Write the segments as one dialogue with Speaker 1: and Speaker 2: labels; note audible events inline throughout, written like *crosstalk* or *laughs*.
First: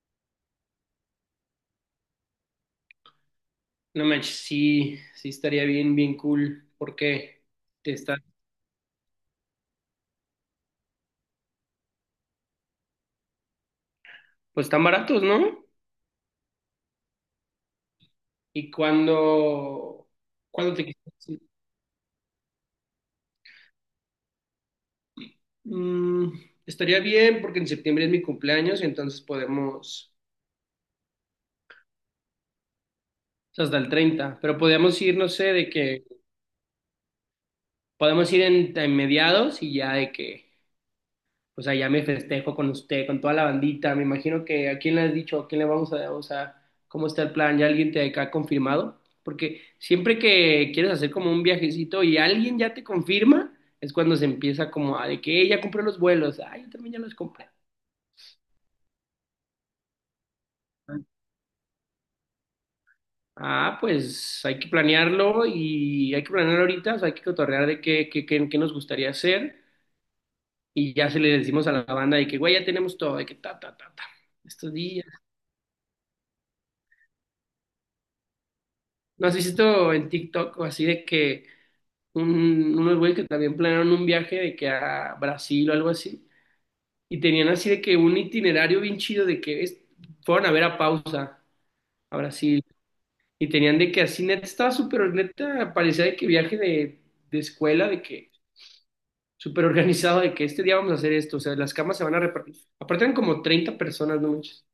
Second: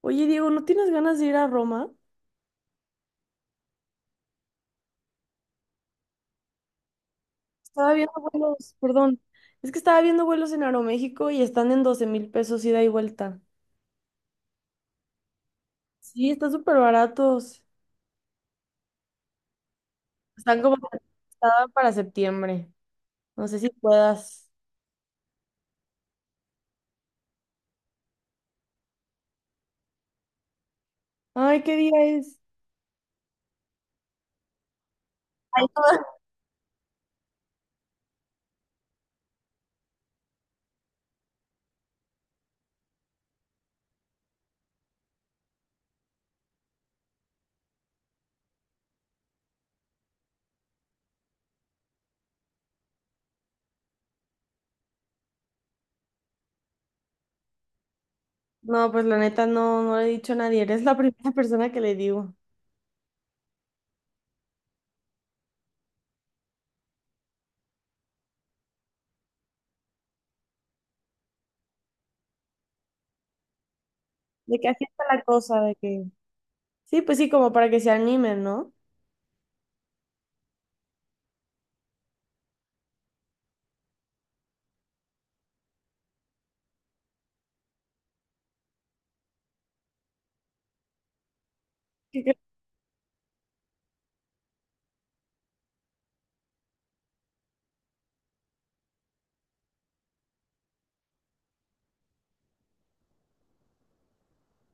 Speaker 1: Oye, Diego, ¿no tienes ganas de ir a Roma?
Speaker 2: No manches, sí, sí estaría bien, bien cool, porque
Speaker 1: Estaba
Speaker 2: te
Speaker 1: viendo
Speaker 2: están,
Speaker 1: vuelos, perdón. Es que estaba viendo vuelos en Aeroméxico y están en 12,000 pesos ida y vuelta.
Speaker 2: pues están baratos, ¿no?
Speaker 1: Sí, están súper baratos.
Speaker 2: Y ¿cuando,
Speaker 1: Están
Speaker 2: cuando
Speaker 1: como
Speaker 2: te quisieras ir?
Speaker 1: estaban para septiembre. No sé si puedas.
Speaker 2: Mm, Estaría bien, porque en septiembre es mi cumpleaños, entonces podemos,
Speaker 1: Ay, ¿qué día es?
Speaker 2: o sea, hasta el 30, pero podemos ir, no sé,
Speaker 1: Ay,
Speaker 2: de que,
Speaker 1: no,
Speaker 2: podemos ir en mediados y ya de que... O sea, ya me festejo con usted, con toda la bandita. Me imagino que a quién le has dicho, a quién le vamos a, o sea, cómo está el plan, ya alguien te ha confirmado. Porque siempre que quieres hacer como un viajecito y alguien ya te confirma, es cuando se empieza como a de que: Ya compré los vuelos, ay, yo también ya los compré".
Speaker 1: *laughs* No, pues la neta no, no le he dicho a nadie. Eres la *laughs* primera persona que le digo.
Speaker 2: Ah, pues hay que planearlo y hay que planear ahorita, o sea, hay que cotorrear de qué, qué nos gustaría hacer y ya se le decimos a la banda de que, güey, ya tenemos todo, de que ta, ta, ta, ta,
Speaker 1: De que
Speaker 2: estos
Speaker 1: así está
Speaker 2: días.
Speaker 1: la cosa, de que. Sí, pues sí, como para que se animen, ¿no?
Speaker 2: ¿No has visto en TikTok o así de que unos güeyes que también planearon un viaje de que a Brasil o algo así? Y tenían así de que un itinerario bien chido de que fueron a ver a Pausa a
Speaker 1: ¿Qué crees,
Speaker 2: Brasil. Y tenían de que así neta estaba súper neta, parecía de que viaje de, escuela, de que súper organizado, de que este día vamos a hacer esto. O sea, las camas se van a repartir. Aparte eran como 30 personas, no manches.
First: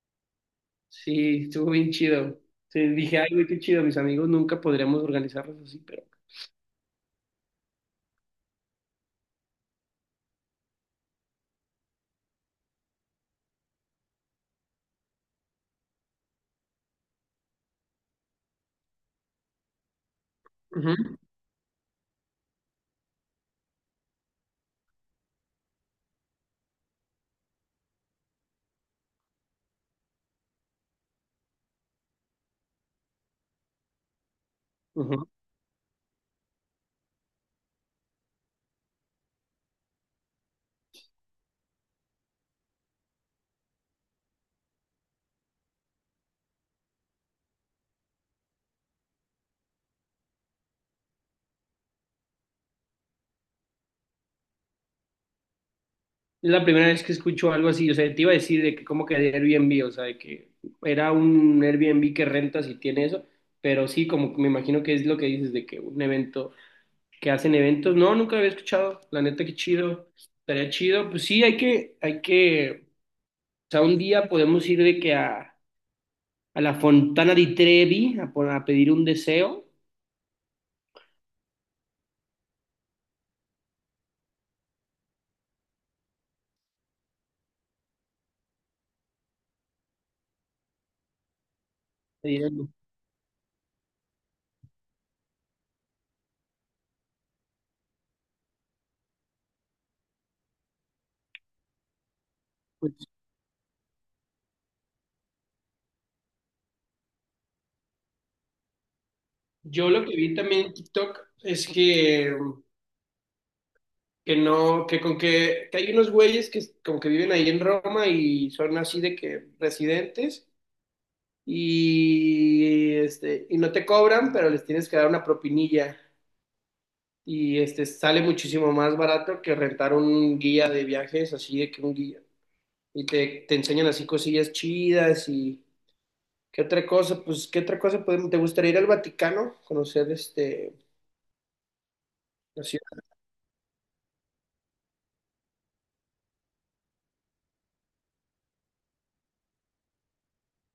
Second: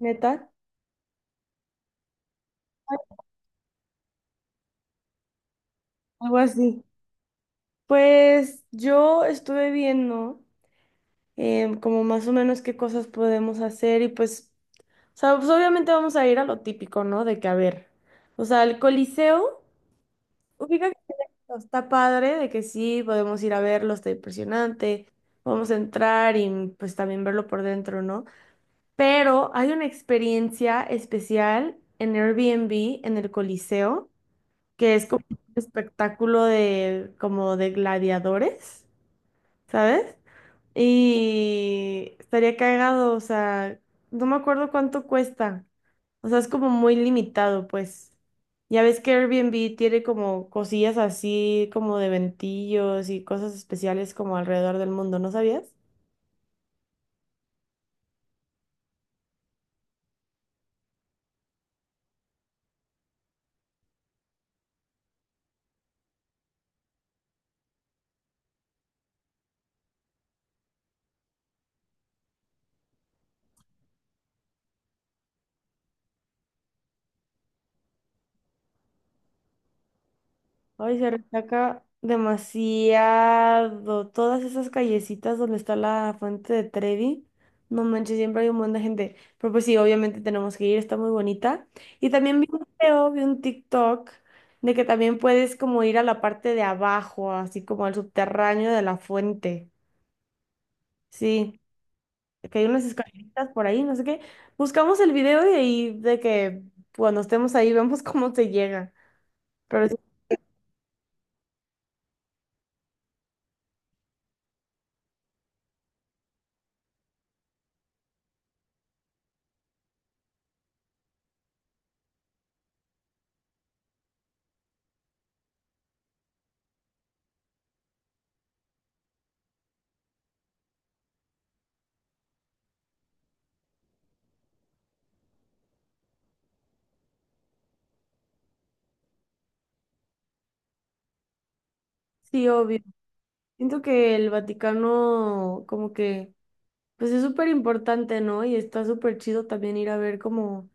Speaker 1: neta?
Speaker 2: Sí, estuvo bien chido. Sí, dije, ay, güey, qué chido, mis amigos, nunca podríamos organizarlos así, pero...
Speaker 1: Algo así. Pues yo estuve viendo, como más o menos qué cosas podemos hacer y pues, o sea, pues obviamente vamos a ir a lo típico, ¿no? De que a ver, o sea, el Coliseo, ubica que está padre, de que sí, podemos ir a verlo, está impresionante, vamos a entrar y pues también verlo por dentro, ¿no? Pero hay una experiencia especial en Airbnb, en el Coliseo, que es como
Speaker 2: Ujú.
Speaker 1: un espectáculo de, como de gladiadores, ¿sabes? Y estaría cagado, o sea, no me acuerdo cuánto cuesta. O sea, es como muy limitado, pues. Ya ves que Airbnb tiene como cosillas así, como de ventillos y cosas especiales como alrededor del mundo, ¿no sabías?
Speaker 2: Es la primera vez que escucho algo así, o sea, te iba a decir de que como que de Airbnb, o sea, de que era un Airbnb que rentas y tiene eso, pero sí, como que me imagino que es lo que dices de que un evento, que hacen eventos, no, nunca lo había escuchado, la neta, qué chido, estaría chido, pues sí, hay que, o sea, un día podemos ir de que a la Fontana di Trevi a, a pedir un deseo,
Speaker 1: Ay, se resaca demasiado. Todas esas callecitas donde está la fuente de Trevi. No manches, siempre hay un montón de gente. Pero pues sí, obviamente tenemos que ir, está muy bonita. Y también
Speaker 2: pedir
Speaker 1: vi un
Speaker 2: algo.
Speaker 1: video, vi un TikTok de que también puedes como ir a la parte de abajo, así como al subterráneo de la fuente. Sí, que hay unas
Speaker 2: Pues,
Speaker 1: escaleritas por ahí, no sé qué. Buscamos el video y ahí de que cuando estemos ahí vemos *laughs* cómo se llega. Pero
Speaker 2: yo
Speaker 1: sí,
Speaker 2: lo que vi también en TikTok es que no, que con que hay unos güeyes que como que viven ahí en Roma y son así de que residentes y este, y no te cobran, pero les tienes que dar una propinilla. Y este sale muchísimo más barato que rentar un guía de viajes, así de que un guía. Y te enseñan así cosillas chidas y qué otra cosa, pues qué otra cosa podemos. ¿Te gustaría ir al Vaticano? Conocer este
Speaker 1: sí,
Speaker 2: la
Speaker 1: obvio.
Speaker 2: ciudad.
Speaker 1: Siento que el Vaticano como que pues es súper importante, ¿no? Y está súper chido también ir a ver como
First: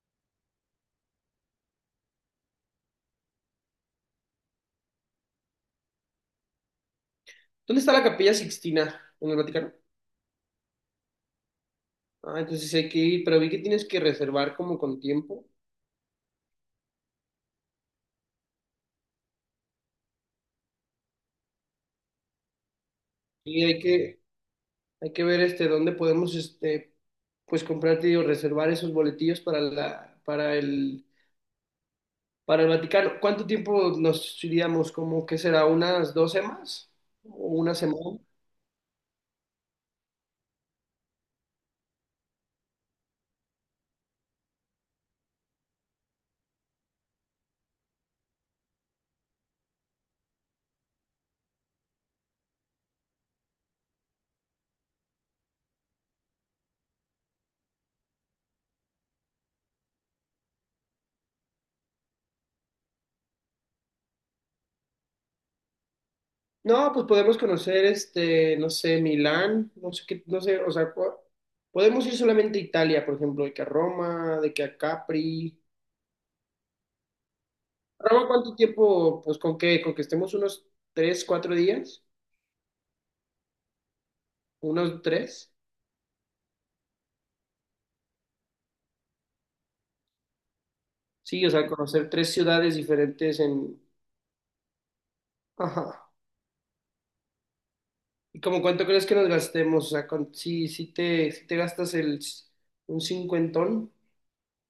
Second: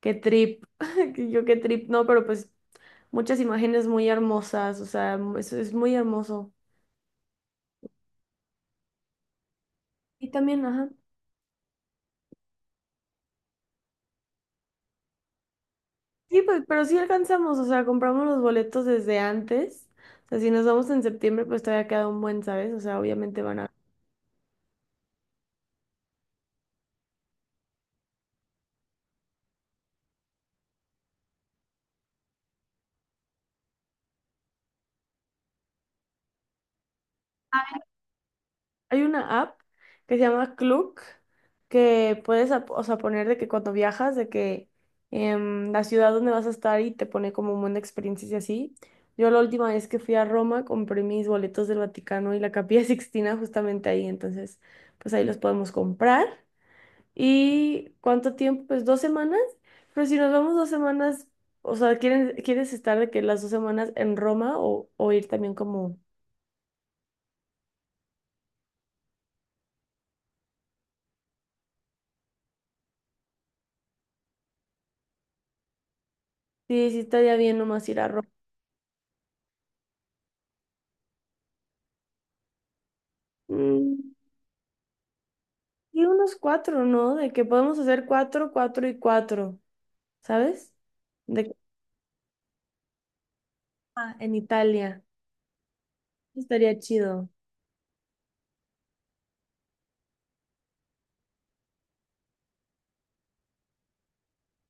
Speaker 1: qué trip, *laughs* que yo qué trip, no, pero pues muchas imágenes muy hermosas, o sea, es muy hermoso.
Speaker 2: ¿Dónde está la Capilla Sixtina? ¿En el Vaticano?
Speaker 1: Y también, ajá.
Speaker 2: Ah, entonces hay que ir, pero vi que tienes que reservar como con tiempo
Speaker 1: Sí, pues, pero sí alcanzamos, o sea, compramos los boletos desde antes. O sea, si nos vamos en septiembre, pues todavía queda un buen, ¿sabes? O sea, obviamente van
Speaker 2: y
Speaker 1: a.
Speaker 2: hay que ver este dónde podemos este pues comprarte o reservar esos boletillos para la, para el Vaticano. ¿Cuánto tiempo nos iríamos? ¿Como que será, unas 2 semanas? ¿O una semana?
Speaker 1: Hay una app que se llama Klook que puedes, o sea, poner de que cuando viajas, de que la ciudad donde vas a estar y te pone como un buen de experiencias y así. Yo la última vez que fui a Roma compré mis boletos del Vaticano y la Capilla *laughs* Sixtina justamente ahí, entonces pues ahí los podemos comprar. ¿Y cuánto tiempo? Pues 2 semanas. Pero si nos vamos 2 semanas, o sea, ¿quieres estar de que las 2 semanas en Roma o, ir también como...
Speaker 2: No, pues podemos conocer este, no sé, Milán, no sé qué, no sé, o sea, podemos ir solamente a Italia, por ejemplo, de que a Roma, de que a Capri.
Speaker 1: Sí, sí estaría bien nomás ir a
Speaker 2: Ramón,
Speaker 1: Roma.
Speaker 2: ¿cuánto tiempo? Pues con qué, con que estemos unos 3, 4 días,
Speaker 1: Mm.
Speaker 2: unos tres.
Speaker 1: Y unos cuatro, ¿no? De que podemos hacer cuatro, cuatro y cuatro, ¿sabes? De
Speaker 2: Sí, o
Speaker 1: que
Speaker 2: sea, conocer tres ciudades diferentes en...
Speaker 1: ah, en Italia.
Speaker 2: Ajá.
Speaker 1: Estaría chido.
Speaker 2: ¿Y como cuánto crees que nos gastemos? O sea, con... si te gastas el, un cincuentón,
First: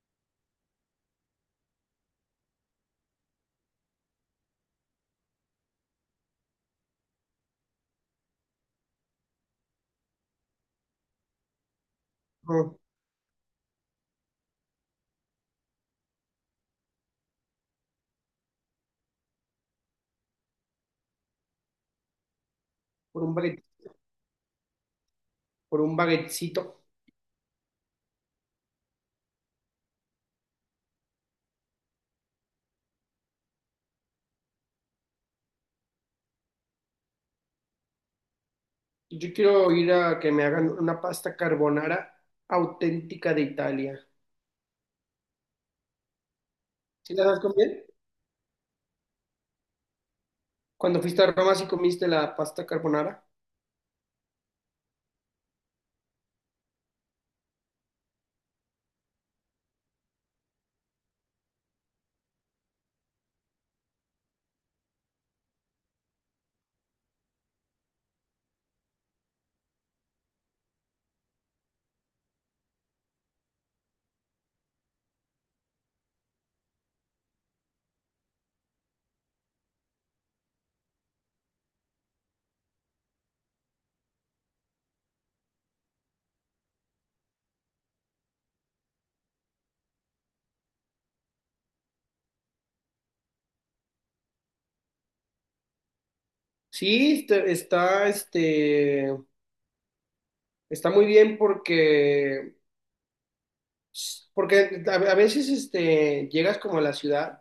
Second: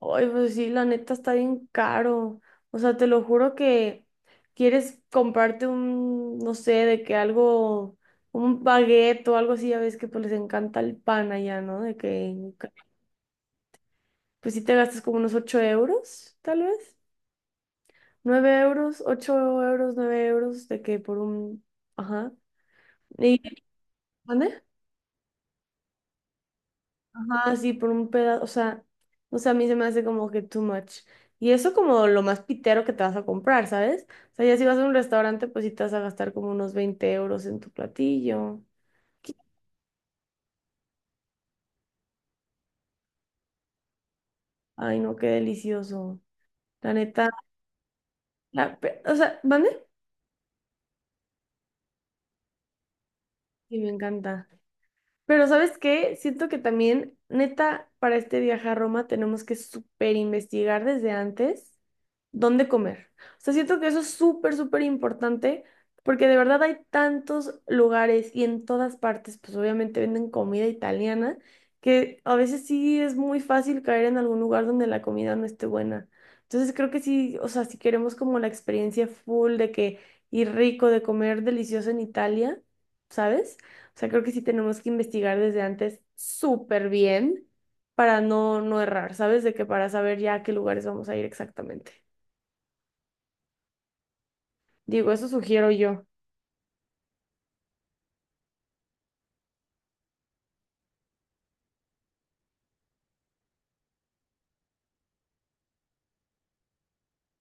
Speaker 1: Ay, pues sí, la neta está bien caro. O sea, te lo juro que quieres comprarte un, no sé, de que algo, un baguette o algo así, ya ves que pues les encanta el pan allá, ¿no? De que,
Speaker 2: ajá,
Speaker 1: pues sí te gastas como unos €8, tal vez. Nueve euros, €8, €9, de que por un, ajá.
Speaker 2: por un
Speaker 1: ¿Y,
Speaker 2: baguette,
Speaker 1: ¿Mande?
Speaker 2: por un baguettecito.
Speaker 1: Ajá, sí, por un pedazo, o sea, a mí se me hace como que too much. Y eso como lo más pitero que te vas a comprar, ¿sabes? O sea, ya si vas a un restaurante, pues sí te vas a gastar como unos €20 en tu platillo.
Speaker 2: Yo
Speaker 1: Qui-
Speaker 2: quiero ir a que me hagan una pasta carbonara auténtica de Italia.
Speaker 1: Ay, no, qué delicioso. La
Speaker 2: ¿Sí la
Speaker 1: neta,
Speaker 2: sabes comer?
Speaker 1: o sea, ¿vale?
Speaker 2: Cuando fuiste a Roma, ¿sí comiste la pasta carbonara?
Speaker 1: Sí, me encanta. Pero ¿sabes qué? Siento que también, neta, para este viaje a Roma tenemos que súper investigar desde antes dónde comer. O sea, siento que eso es súper, súper importante, porque de verdad hay tantos lugares y en todas partes, pues obviamente venden comida italiana, que a veces sí es muy fácil caer en algún lugar donde la comida no esté buena. Entonces creo que sí, o sea, si queremos como la experiencia full de que ir rico, de comer delicioso en Italia, ¿sabes? O sea, creo que sí tenemos que investigar desde antes súper bien para no, no errar, ¿sabes? De que para saber ya a qué lugares vamos a ir exactamente. Digo, eso sugiero yo.
Speaker 2: Sí, está muy bien porque, a veces este, llegas como a la ciudad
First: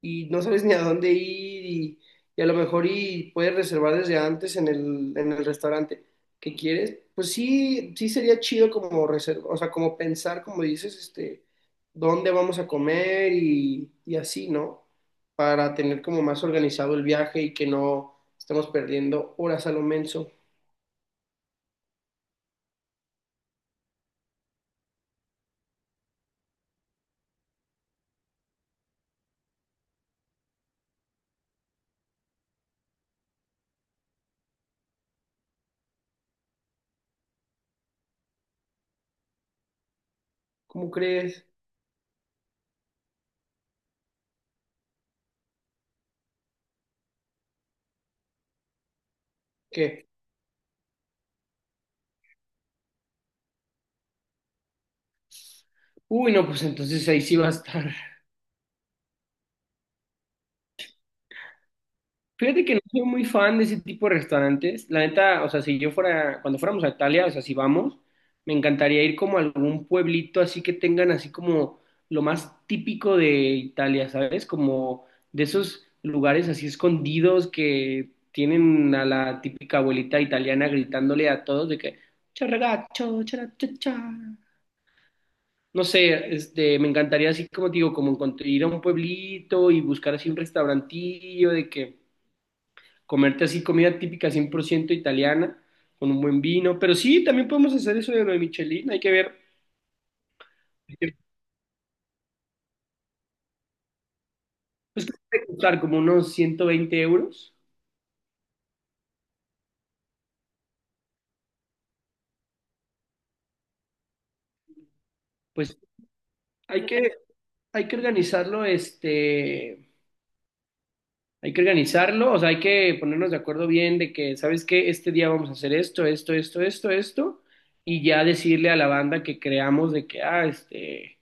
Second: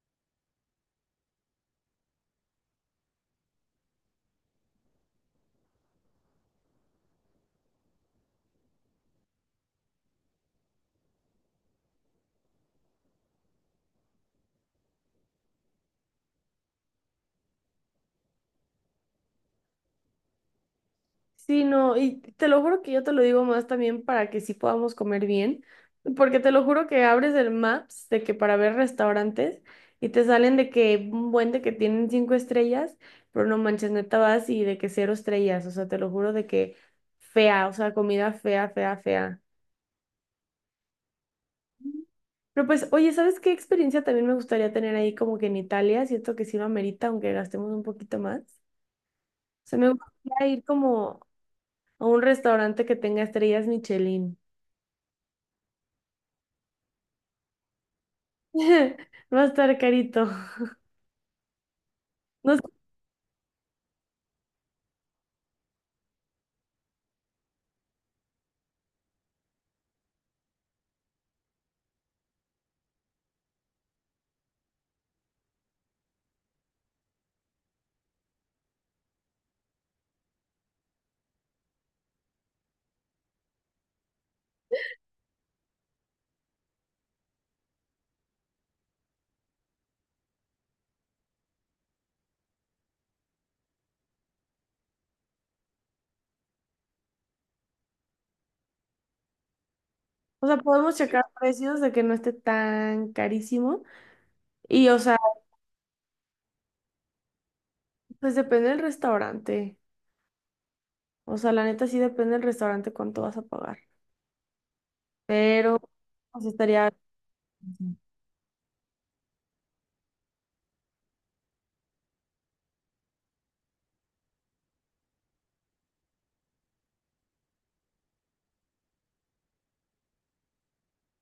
Speaker 2: y no sabes ni a dónde ir y, a lo mejor y puedes reservar desde antes en el restaurante que quieres. Pues sí, sí sería chido como reserva, o sea, como pensar, como dices, este, dónde vamos a comer y así, ¿no? Para tener como más organizado el viaje y que no estemos perdiendo horas a lo menso.
Speaker 1: Sí, no, y te lo juro que yo te lo digo más también para que sí podamos comer bien, porque te lo juro que abres el Maps de que para ver restaurantes y te salen de que un buen de que tienen 5 estrellas, pero no manches, neta vas y de que 0 estrellas, o sea, te lo juro de que fea, o sea, comida fea, fea, fea.
Speaker 2: ¿Cómo crees
Speaker 1: Pero pues, oye, ¿sabes qué experiencia también me gustaría tener ahí como que en Italia? Siento que sí lo amerita, aunque gastemos un poquito más. O sea, me
Speaker 2: que?
Speaker 1: gustaría ir como o un restaurante que tenga estrellas Michelin.
Speaker 2: Uy, no, pues entonces ahí sí va a estar.
Speaker 1: *laughs* Va a estar carito. No sé,
Speaker 2: Fíjate que no soy muy fan de ese tipo de restaurantes. La neta, o sea, si yo fuera, cuando fuéramos a Italia, o sea, si vamos, me encantaría ir como a algún pueblito así que tengan así como lo más típico de Italia, ¿sabes? Como de esos lugares así escondidos que tienen a la típica abuelita italiana gritándole a todos de que: "Ciao, ragazzo, chara, cha, cha". No sé, este, me encantaría así como te digo, como ir a un pueblito y buscar así un restaurantillo de que comerte así comida típica 100% italiana, con un buen vino, pero sí, también podemos hacer eso de lo de Michelin, hay que ver,
Speaker 1: o sea, podemos checar precios de que no esté tan carísimo. Y, o
Speaker 2: pues, ¿qué
Speaker 1: sea,
Speaker 2: puede costar? Como unos 120 euros,
Speaker 1: pues depende del restaurante. O sea, la neta sí depende del restaurante cuánto vas a pagar.
Speaker 2: pues
Speaker 1: Pero, pues
Speaker 2: hay
Speaker 1: estaría...
Speaker 2: que, hay que organizarlo, este, hay que organizarlo, o sea, hay que ponernos de acuerdo bien de que, ¿sabes qué? Este día vamos a hacer esto, esto, esto, esto, esto, y ya decirle a la banda que creamos de que, ah, este,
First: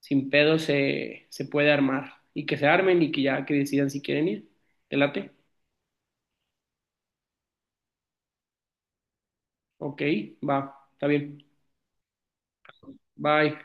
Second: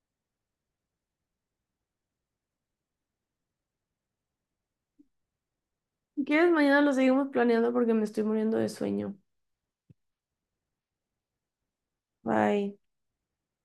Speaker 2: sin pedo se puede armar, y que se armen y que ya que decidan si quieren ir, ¿te late?
Speaker 1: Si quieres, mañana lo seguimos planeando porque me estoy muriendo de sueño.
Speaker 2: Ok, va, está bien.
Speaker 1: Bye.
Speaker 2: Bye.